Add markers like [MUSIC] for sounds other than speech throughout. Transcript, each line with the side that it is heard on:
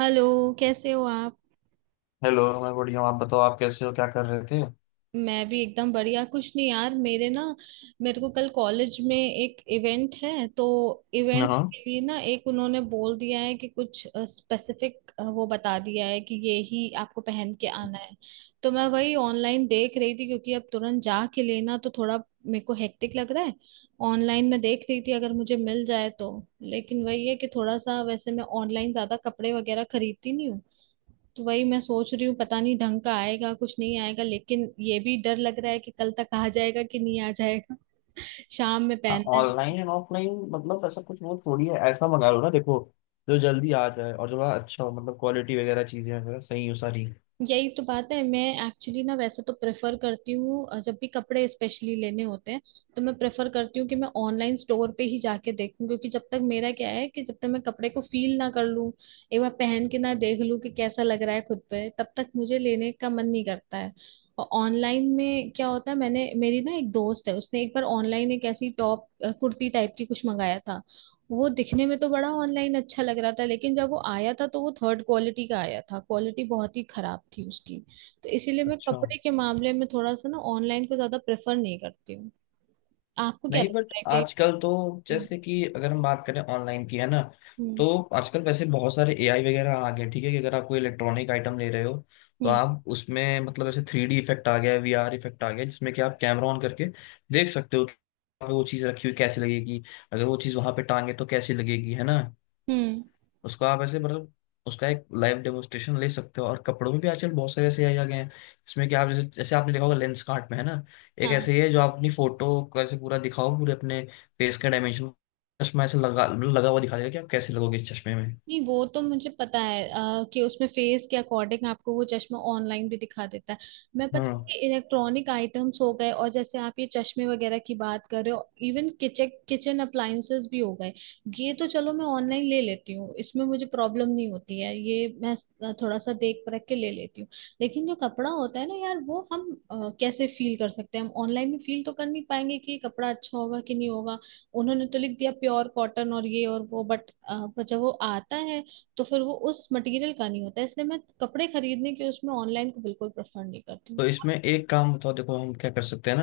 right: Hello. कैसे हो आप?
left: हेलो। मैं बढ़िया हूँ, आप बताओ आप कैसे हो, क्या कर रहे थे?
right: मैं भी एकदम बढ़िया। कुछ नहीं यार, मेरे ना मेरे को कल कॉलेज में एक इवेंट है, तो इवेंट
left: हाँ,
right: के लिए ना एक उन्होंने बोल दिया है कि कुछ स्पेसिफिक वो बता दिया है कि ये ही आपको पहन के आना है। तो मैं वही ऑनलाइन देख रही थी क्योंकि अब तुरंत जा के लेना तो थोड़ा मेरे को हेक्टिक लग रहा है। ऑनलाइन मैं देख रही थी अगर मुझे मिल जाए तो। लेकिन वही है कि थोड़ा सा वैसे मैं ऑनलाइन ज्यादा कपड़े वगैरह खरीदती नहीं हूँ। तो वही मैं सोच रही हूँ पता नहीं ढंग का आएगा कुछ नहीं आएगा, लेकिन ये भी डर लग रहा है कि कल तक आ जाएगा कि नहीं आ जाएगा। शाम में पहनना है।
left: ऑनलाइन एंड ऑफलाइन मतलब ऐसा कुछ वो थोड़ी है, ऐसा मंगा लो ना, देखो जो जल्दी आ जाए और जो बड़ा अच्छा हो, मतलब क्वालिटी वगैरह चीजें वगैरह सही हो सारी।
right: यही तो बात है। मैं एक्चुअली ना वैसे तो प्रेफर करती हूँ जब भी कपड़े स्पेशली लेने होते हैं तो मैं प्रेफर करती हूँ कि मैं ऑनलाइन स्टोर पे ही जाके देखूँ, क्योंकि जब तक मेरा क्या है कि जब तक मैं कपड़े को फील ना कर लूँ, एक बार पहन के ना देख लूँ कि कैसा लग रहा है खुद पे, तब तक मुझे लेने का मन नहीं करता है। और ऑनलाइन में क्या होता है, मैंने मेरी ना एक दोस्त है, उसने एक बार ऑनलाइन एक ऐसी टॉप कुर्ती टाइप की कुछ मंगाया था। वो दिखने में तो बड़ा ऑनलाइन अच्छा लग रहा था लेकिन जब वो आया था तो वो थर्ड क्वालिटी का आया था, क्वालिटी बहुत ही खराब थी उसकी। तो इसीलिए मैं
left: अच्छा।
right: कपड़े के मामले में थोड़ा सा ना ऑनलाइन को ज्यादा प्रेफर नहीं करती हूँ। आपको क्या
left: नहीं, बट
right: लगता है कि...
left: आजकल तो,
right: हम्म।
left: जैसे कि अगर हम बात करें ऑनलाइन की, है ना,
right: हम्म।
left: तो आजकल वैसे बहुत सारे एआई वगैरह आ गए। ठीक है, कि अगर आप कोई इलेक्ट्रॉनिक आइटम ले रहे हो, तो आप उसमें मतलब ऐसे 3D इफेक्ट आ गया है, VR इफेक्ट आ गया जिसमें कि आप कैमरा ऑन करके देख सकते हो कि वहाँ पे वो चीज़ रखी हुई कैसी लगेगी, अगर वो चीज़ वहां पे टांगे तो कैसी लगेगी, है ना? उसको आप ऐसे, मतलब उसका एक लाइव डेमोस्ट्रेशन ले सकते हो। और कपड़ों में भी आजकल बहुत सारे ऐसे आ गए हैं जिसमें कि आप, जैसे जैसे आपने देखा होगा लेंस कार्ट में, है ना, एक
right: हाँ।
left: ऐसे ही है जो आप अपनी फोटो को ऐसे पूरा दिखाओ, पूरे अपने फेस के डायमेंशन, चश्मा ऐसे लगा, मतलब लगा हुआ दिखा देगा कि आप कैसे लगोगे इस चश्मे में।
right: नहीं वो तो मुझे पता है कि उसमें फेस के अकॉर्डिंग आपको वो चश्मा ऑनलाइन भी दिखा देता है। मैं पता
left: हाँ,
right: है इलेक्ट्रॉनिक आइटम्स हो गए, और जैसे आप ये चश्मे वगैरह की बात कर रहे हो, इवन किचन किचन अप्लाइंसेस भी हो गए। ये तो चलो मैं ऑनलाइन ले लेती हूँ, इसमें मुझे प्रॉब्लम नहीं होती है, ये मैं थोड़ा सा देख परख के ले लेती हूँ। लेकिन जो कपड़ा होता है ना यार, वो हम कैसे फील कर सकते हैं? हम ऑनलाइन में फील तो कर नहीं पाएंगे कि ये कपड़ा अच्छा होगा कि नहीं होगा। उन्होंने तो लिख दिया प्योर कॉटन और ये और वो, बट जब वो आता है तो फिर वो उस मटेरियल का नहीं होता है। इसलिए मैं कपड़े खरीदने के उसमें ऑनलाइन को बिल्कुल प्रेफर नहीं करती हूँ।
left: तो इसमें एक काम बताओ, देखो हम क्या कर सकते हैं ना।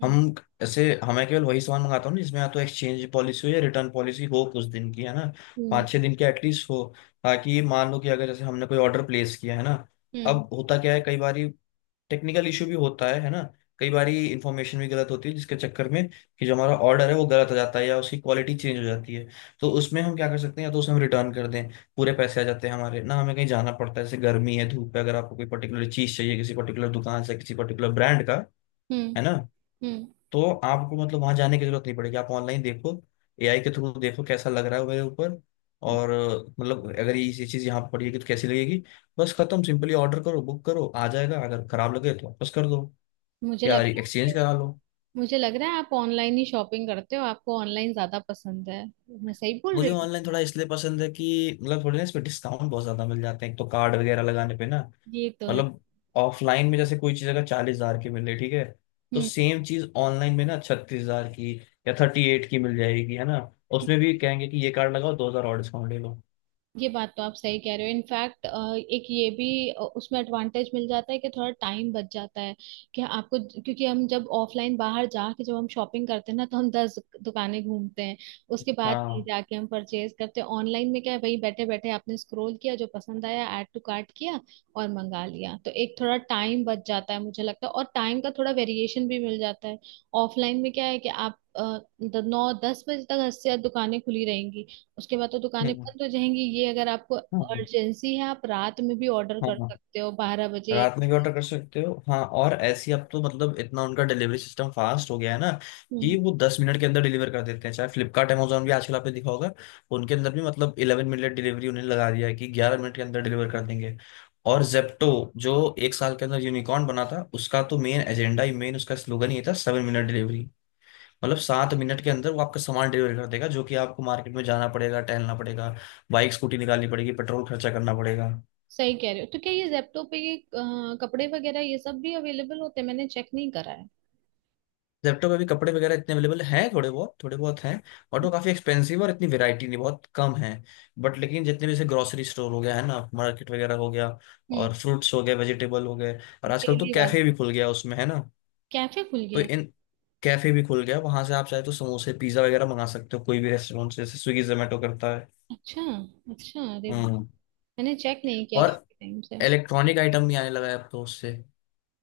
right: हम्म।
left: हम ऐसे हमें केवल वही सामान मंगाता हूँ ना जिसमें या तो एक्सचेंज पॉलिसी हो या रिटर्न पॉलिसी हो, कुछ दिन की, है ना,
right: हम्म।
left: पाँच छः दिन की एटलीस्ट हो। ताकि मान लो कि अगर जैसे हमने कोई ऑर्डर प्लेस किया है ना,
right: हम्म।
left: अब होता क्या है, कई बार टेक्निकल इशू भी होता है ना, कई बारी इंफॉर्मेशन भी गलत होती है, जिसके चक्कर में कि जो हमारा ऑर्डर है वो गलत हो जाता है या उसकी क्वालिटी चेंज हो जाती है। तो उसमें हम क्या कर सकते हैं, या तो उसे हम रिटर्न कर दें, पूरे पैसे आ जाते हैं हमारे। ना हमें कहीं जाना पड़ता है, जैसे गर्मी है, धूप है, अगर आपको कोई पर्टिकुलर चीज़ चाहिए किसी पर्टिकुलर दुकान से किसी पर्टिकुलर ब्रांड का, है ना,
right: हम्म।
left: तो आपको मतलब वहां जाने की जरूरत नहीं पड़ेगी, आप ऑनलाइन देखो, एआई के थ्रू देखो कैसा लग रहा है मेरे ऊपर।
right: हम्म।
left: और मतलब अगर ये चीज़ यहाँ पर पड़ी है, कि तो कैसी लगेगी, बस खत्म, सिंपली ऑर्डर करो, बुक करो, आ जाएगा, अगर खराब लगे तो वापस कर दो
right: मुझे
left: यार,
right: लगता
left: एक्सचेंज
right: है
left: करा लो।
right: मुझे लग रहा है आप ऑनलाइन ही शॉपिंग करते हो, आपको ऑनलाइन ज्यादा पसंद है। मैं सही बोल
left: मुझे
right: रही हूँ?
left: ऑनलाइन थोड़ा इसलिए पसंद है कि, मतलब थोड़े ना इसमें डिस्काउंट बहुत ज्यादा मिल जाते हैं एक तो, कार्ड वगैरह लगाने पे ना।
right: ये तो है।
left: मतलब ऑफलाइन में जैसे कोई चीज अगर 40,000 की मिल रही ठीक है, तो
right: हम्म।
left: सेम चीज ऑनलाइन में ना 36,000 की या 38 की मिल जाएगी, है ना। उसमें भी कहेंगे कि ये कार्ड लगाओ, 2,000 और डिस्काउंट ले लो।
right: ये बात तो आप सही कह रहे हो। इनफैक्ट एक ये भी उसमें एडवांटेज मिल जाता है कि थोड़ा टाइम बच जाता है कि आपको, क्योंकि हम जब ऑफलाइन बाहर जाके जब हम शॉपिंग करते हैं ना, तो हम 10 दुकानें घूमते हैं, उसके बाद ही
left: हाँ।
right: जाके हम परचेज करते हैं। ऑनलाइन में क्या है, वही बैठे बैठे आपने स्क्रॉल किया, जो पसंद आया ऐड टू कार्ट किया और मंगा लिया, तो एक थोड़ा टाइम बच जाता है मुझे लगता है, और टाइम का थोड़ा वेरिएशन भी मिल जाता है। ऑफलाइन में क्या है कि आप 9-10 बजे तक 80 दुकानें खुली रहेंगी, उसके बाद तो दुकानें
left: हम्म।
right: बंद हो जाएंगी। ये अगर आपको
left: हाँ।
right: अर्जेंसी है, आप रात में भी ऑर्डर कर
left: हाँ,
right: सकते हो, 12 बजे।
left: रात में भी ऑर्डर कर सकते हो। हाँ, और ऐसी अब तो मतलब इतना उनका डिलीवरी सिस्टम फास्ट हो गया है ना,
right: हम्म।
left: कि वो 10 मिनट के अंदर डिलीवर कर देते हैं। चाहे फ्लिपकार्ट अमेजोन भी आजकल आपने देखा होगा, उनके अंदर भी मतलब 11 मिनट डिलीवरी उन्हें लगा दिया है कि 11 मिनट के अंदर डिलीवर कर देंगे। और जेप्टो, जो एक साल के अंदर यूनिकॉर्न बना था, उसका तो मेन एजेंडा ही, मेन उसका स्लोगन ये था 7 मिनट डिलीवरी, मतलब 7 मिनट के अंदर वो आपका सामान डिलीवर कर देगा। जो कि आपको मार्केट में जाना पड़ेगा, टहलना पड़ेगा, बाइक स्कूटी निकालनी पड़ेगी, पेट्रोल खर्चा करना पड़ेगा।
right: सही कह रहे हो, तो क्या ये जेप्टो पे ये कपड़े वगैरह ये सब भी अवेलेबल होते हैं? मैंने चेक नहीं करा है।
left: जेप्टो पे भी कपड़े वगैरह इतने अवेलेबल हैं, थोड़े बहुत, थोड़े बहुत हैं, बट वो काफी एक्सपेंसिव और इतनी वैरायटी नहीं, बहुत कम है। बट लेकिन जितने भी, जैसे ग्रोसरी स्टोर हो गया है ना, मार्केट वगैरह हो गया
right: हम्म।
left: और फ्रूट्स हो गए, वेजिटेबल हो गए, और आजकल तो
right: डेली वाला
left: कैफे भी खुल गया उसमें, है ना।
right: कैफे खुल
left: तो
right: गया है?
left: इन, कैफे भी खुल गया, वहां से आप चाहे तो समोसे पिज्जा वगैरह मंगा सकते हो, कोई भी रेस्टोरेंट से, जैसे स्विगी जोमेटो करता है।
right: अच्छा। अच्छा, अरे वाह!
left: हम्म।
right: मैंने चेक नहीं किया
left: और
right: काफी टाइम से।
left: इलेक्ट्रॉनिक आइटम भी आने लगा है अब तो उससे।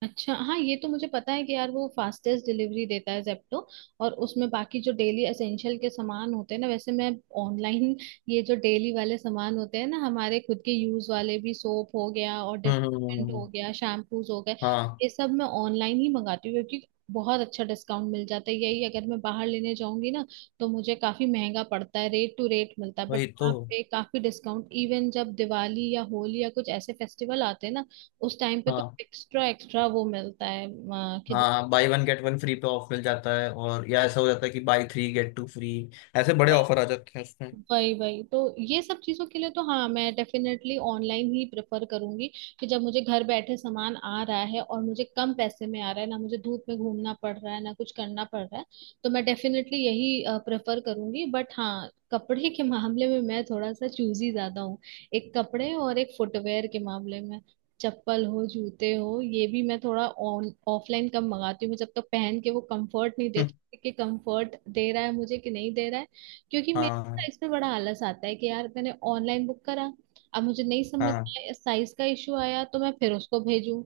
right: अच्छा हाँ, ये तो मुझे पता है कि यार वो फास्टेस्ट डिलीवरी देता है जेप्टो। और उसमें बाकी जो डेली एसेंशियल के सामान होते हैं ना, वैसे मैं ऑनलाइन [LAUGHS] ये जो डेली वाले सामान होते हैं ना हमारे खुद के यूज वाले, भी सोप हो गया और
left: हम्म,
right: डिटर्जेंट हो
left: हम्म।
right: गया, शैम्पूज हो गए,
left: हाँ,
right: ये सब मैं ऑनलाइन ही मंगाती हूँ, क्योंकि बहुत अच्छा डिस्काउंट मिल जाता है। यही अगर मैं बाहर लेने जाऊंगी ना तो मुझे काफी महंगा पड़ता है, रेट टू रेट मिलता है। बट
left: वही तो।
right: यहाँ पे काफी डिस्काउंट, इवन जब दिवाली या होली या कुछ ऐसे फेस्टिवल आते हैं ना, उस टाइम पे तो
left: हाँ,
right: एक्स्ट्रा एक्स्ट्रा वो मिलता है कि...
left: हाँ, buy one get one free पे ऑफ मिल जाता है, और या ऐसा हो जाता है कि buy three get two free. ऐसे बड़े ऑफर आ जाते हैं उसमें। [LAUGHS]
right: वही वही तो, ये सब चीजों के लिए तो हाँ मैं डेफिनेटली ऑनलाइन ही प्रेफर करूंगी। कि जब मुझे घर बैठे सामान आ रहा है और मुझे कम पैसे में आ रहा है, ना मुझे धूप में घूमना पड़ रहा है ना कुछ करना पड़ रहा है, तो मैं डेफिनेटली यही प्रेफर करूंगी। बट हाँ, कपड़े के मामले में मैं थोड़ा सा चूजी ज्यादा हूँ। एक कपड़े और एक फुटवेयर के मामले में, चप्पल हो जूते हो, ये भी मैं थोड़ा ऑन ऑफलाइन कम मंगाती हूँ। मैं जब तक पहन के वो कंफर्ट नहीं
left: हम्म,
right: देखती कि कंफर्ट दे रहा है मुझे कि नहीं दे रहा है, क्योंकि
left: हाँ,
right: इसमें बड़ा आलस आता है कि यार मैंने ऑनलाइन बुक करा, अब मुझे नहीं समझ
left: हाँ।
right: में साइज का इशू आया तो मैं फिर उसको भेजूं,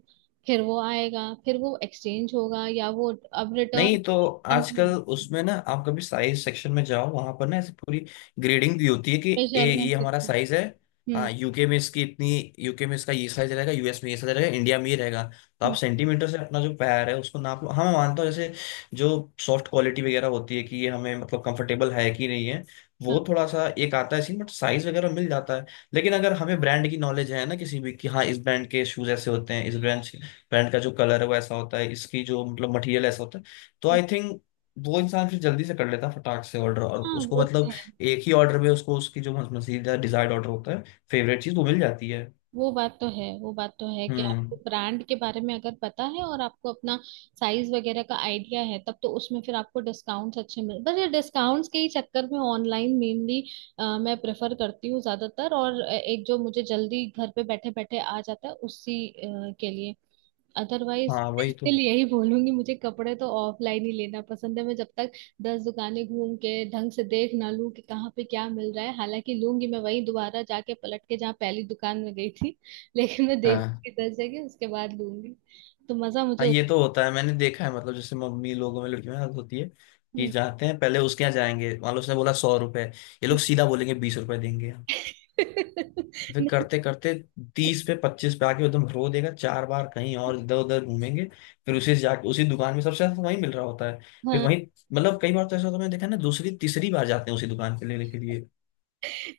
right: फिर वो आएगा, फिर वो एक्सचेंज होगा या वो अब रिटर्न।
left: नहीं तो आजकल उसमें ना, आप कभी साइज सेक्शन में जाओ, वहां पर ना ऐसी पूरी ग्रेडिंग दी होती है कि ए ये
right: मेजरमेंट,
left: हमारा साइज है।
right: हम्म।
left: हाँ, यूके में इसकी इतनी, UK में इसका ये साइज रहेगा, US में ये साइज रहेगा, इंडिया में ये रहेगा। तो आप
right: हम्म।
left: सेंटीमीटर से अपना जो पैर है उसको नाप लो। हाँ, मैं मानता हूँ जैसे जो सॉफ्ट क्वालिटी वगैरह होती है कि ये हमें मतलब कंफर्टेबल है कि नहीं है,
right: हाँ।
left: वो थोड़ा सा एक आता है सीन, बट साइज वगैरह मिल जाता है। लेकिन अगर हमें ब्रांड की नॉलेज है ना किसी भी, कि हाँ इस ब्रांड के शूज ऐसे होते हैं, इस ब्रांड ब्रांड का जो कलर है वो ऐसा होता है, इसकी जो मतलब मटेरियल ऐसा होता है, तो
right: हम्म।
left: आई थिंक वो इंसान फिर जल्दी से कर लेता, फटाक से ऑर्डर, और
right: हाँ,
left: उसको
right: वो तो
left: मतलब
right: है।
left: एक ही ऑर्डर में उसको उसकी जो मजीदा डिजायर्ड ऑर्डर होता है, फेवरेट चीज वो मिल जाती है।
right: वो बात तो है वो बात तो है कि आपको
left: हम्म।
right: ब्रांड के बारे में अगर पता है और आपको अपना साइज वगैरह का आइडिया है, तब तो उसमें फिर आपको डिस्काउंट्स अच्छे मिल, बस ये डिस्काउंट्स के ही चक्कर में ऑनलाइन मेनली मैं प्रेफर करती हूँ ज्यादातर, और एक जो मुझे जल्दी घर पे बैठे बैठे आ जाता है उसी के लिए। अदरवाइज
left: हाँ, वही तो।
right: स्टिल यही बोलूंगी, मुझे कपड़े तो ऑफलाइन ही लेना पसंद है। मैं जब तक 10 दुकानें घूम के ढंग से देख ना लूं कि कहाँ पे क्या मिल रहा है, हालांकि लूंगी मैं वहीं दोबारा जाके पलट के जहाँ पहली दुकान में गई थी [LAUGHS] लेकिन मैं
left: हाँ,
right: देखूंगी 10 जगह, उसके बाद लूंगी, तो मजा
left: हाँ,
right: मुझे।
left: ये तो होता है मैंने देखा है। मतलब जैसे मम्मी लोगों में, लड़कियों में आदत होती है कि
right: हम्म।
left: जाते हैं पहले उसके यहाँ जाएंगे, मान लो उसने बोला 100 रुपए, ये लोग सीधा बोलेंगे 20 रुपए देंगे।
right: [LAUGHS]
left: फिर
right: नहीं।
left: करते करते 30 पे, 25 पे आके एकदम रो देगा। चार बार कहीं और इधर उधर घूमेंगे, फिर उसी से जाके, उसी दुकान में सबसे ज्यादा वही मिल रहा होता है, फिर
right: हाँ,
left: वही, मतलब कई बार तो ऐसा होता है मैंने देखा है ना, दूसरी तीसरी बार जाते हैं उसी दुकान पे लेने के लिए।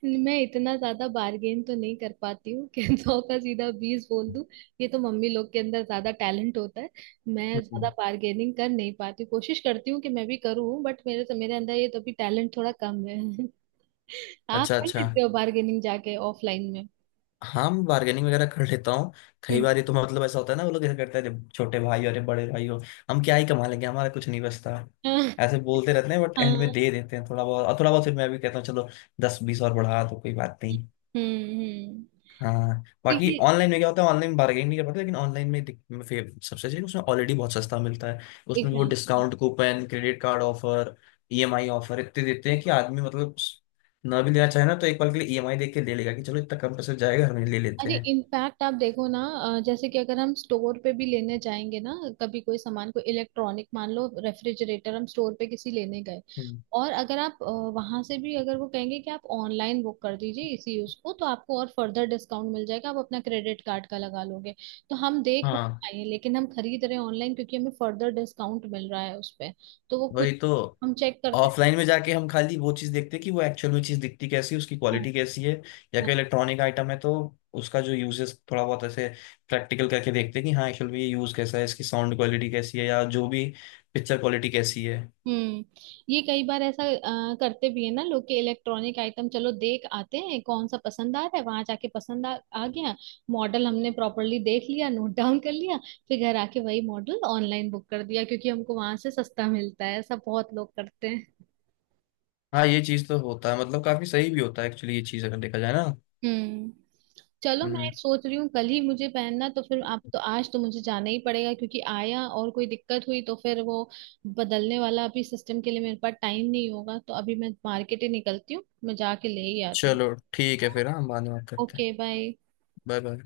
right: मैं इतना ज्यादा बार्गेन तो नहीं कर पाती हूँ कि [LAUGHS] 100 का सीधा 20 बोल दूं, ये तो मम्मी लोग के अंदर ज्यादा टैलेंट होता है। मैं ज्यादा
left: हम्म।
right: बार्गेनिंग कर नहीं पाती, कोशिश करती हूँ कि मैं भी करूँ बट मेरे से, मेरे अंदर ये तो भी टैलेंट थोड़ा कम है। [LAUGHS] आप
left: अच्छा,
right: कर
left: अच्छा।
right: लेते हो बार्गेनिंग जाके ऑफलाइन में?
left: हाँ, मैं बार्गेनिंग वगैरह कर लेता हूँ। कई
right: हम्म।
left: बार ये तो मतलब ऐसा होता है ना, वो लोग ऐसा करते हैं, "अरे छोटे भाई, अरे बड़े भाई हो, हम क्या ही कमा लेंगे, हमारा कुछ नहीं बचता"।
right: [LAUGHS] हाँ।
left: ऐसे बोलते रहते हैं, बट एंड में
right: हाँ।
left: दे देते हैं थोड़ा बहुत, और थोड़ा बहुत फिर मैं भी कहता हूँ चलो दस बीस और बढ़ा दो, कोई बात नहीं।
right: हम्म। हम्म।
left: हाँ,
right: ठीक
left: बाकी
right: है।
left: ऑनलाइन में क्या होता है, ऑनलाइन बार्गेनिंग नहीं कर पाते, लेकिन ऑनलाइन में सबसे अच्छी उसमें ऑलरेडी बहुत सस्ता मिलता है। उसमें वो
right: exactly.
left: Discount coupon, credit card offer, EMI offer इतने देते हैं कि आदमी, मतलब ना भी लेना चाहे ना तो एक पल के लिए ईएमआई देख के ले लेगा कि चलो इतना कम पैसे जाएगा, हम ये ले लेते
right: अरे
left: हैं।
right: इम्पैक्ट आप देखो ना, जैसे कि अगर हम स्टोर पे भी लेने जाएंगे ना, कभी कोई सामान, कोई इलेक्ट्रॉनिक मान लो रेफ्रिजरेटर हम स्टोर पे किसी लेने गए,
left: हम्म।
right: और अगर आप वहां से भी, अगर वो कहेंगे कि आप ऑनलाइन बुक कर दीजिए इसी यूज को तो आपको और फर्दर डिस्काउंट मिल जाएगा, आप अपना क्रेडिट कार्ड का लगा लोगे, तो हम देख वहाँ
left: हाँ,
right: पाएंगे लेकिन हम खरीद रहे हैं ऑनलाइन क्योंकि हमें फर्दर डिस्काउंट मिल रहा है उस पे। तो वो
left: वही
right: खुद
left: तो।
right: हम चेक करते हैं।
left: ऑफलाइन में जाके हम खाली वो चीज देखते हैं कि वो एक्चुअल में चीज दिखती कैसी है, उसकी
right: हाँ हाँ।
left: क्वालिटी कैसी है, या कोई इलेक्ट्रॉनिक आइटम है तो उसका जो यूजेस थोड़ा बहुत ऐसे प्रैक्टिकल करके देखते हैं कि हाँ एक्चुअल में ये यूज कैसा है, इसकी साउंड क्वालिटी कैसी है, या जो भी पिक्चर क्वालिटी कैसी है।
right: हम्म। ये कई बार ऐसा करते भी है ना लोग, के इलेक्ट्रॉनिक आइटम चलो देख आते हैं कौन सा पसंद आ रहा है, वहां जाके पसंद आ गया, मॉडल हमने प्रॉपरली देख लिया, नोट डाउन कर लिया, फिर घर आके वही मॉडल ऑनलाइन बुक कर दिया क्योंकि हमको वहां से सस्ता मिलता है, ऐसा बहुत लोग करते हैं।
left: हाँ, ये चीज तो होता है, मतलब काफी सही भी होता है एक्चुअली ये चीज, अगर देखा जाए ना।
right: हम्म। चलो मैं
left: हम्म।
right: सोच रही हूँ कल ही मुझे पहनना, तो फिर आप तो आज तो मुझे जाना ही पड़ेगा क्योंकि आया और कोई दिक्कत हुई तो फिर वो बदलने वाला अभी सिस्टम के लिए मेरे पास टाइम नहीं होगा, तो अभी मैं मार्केट ही निकलती हूँ, मैं जाके ले ही आती हूँ।
left: चलो ठीक है फिर, हाँ बाद में बात करते हैं।
right: Okay bye.
left: Bye bye.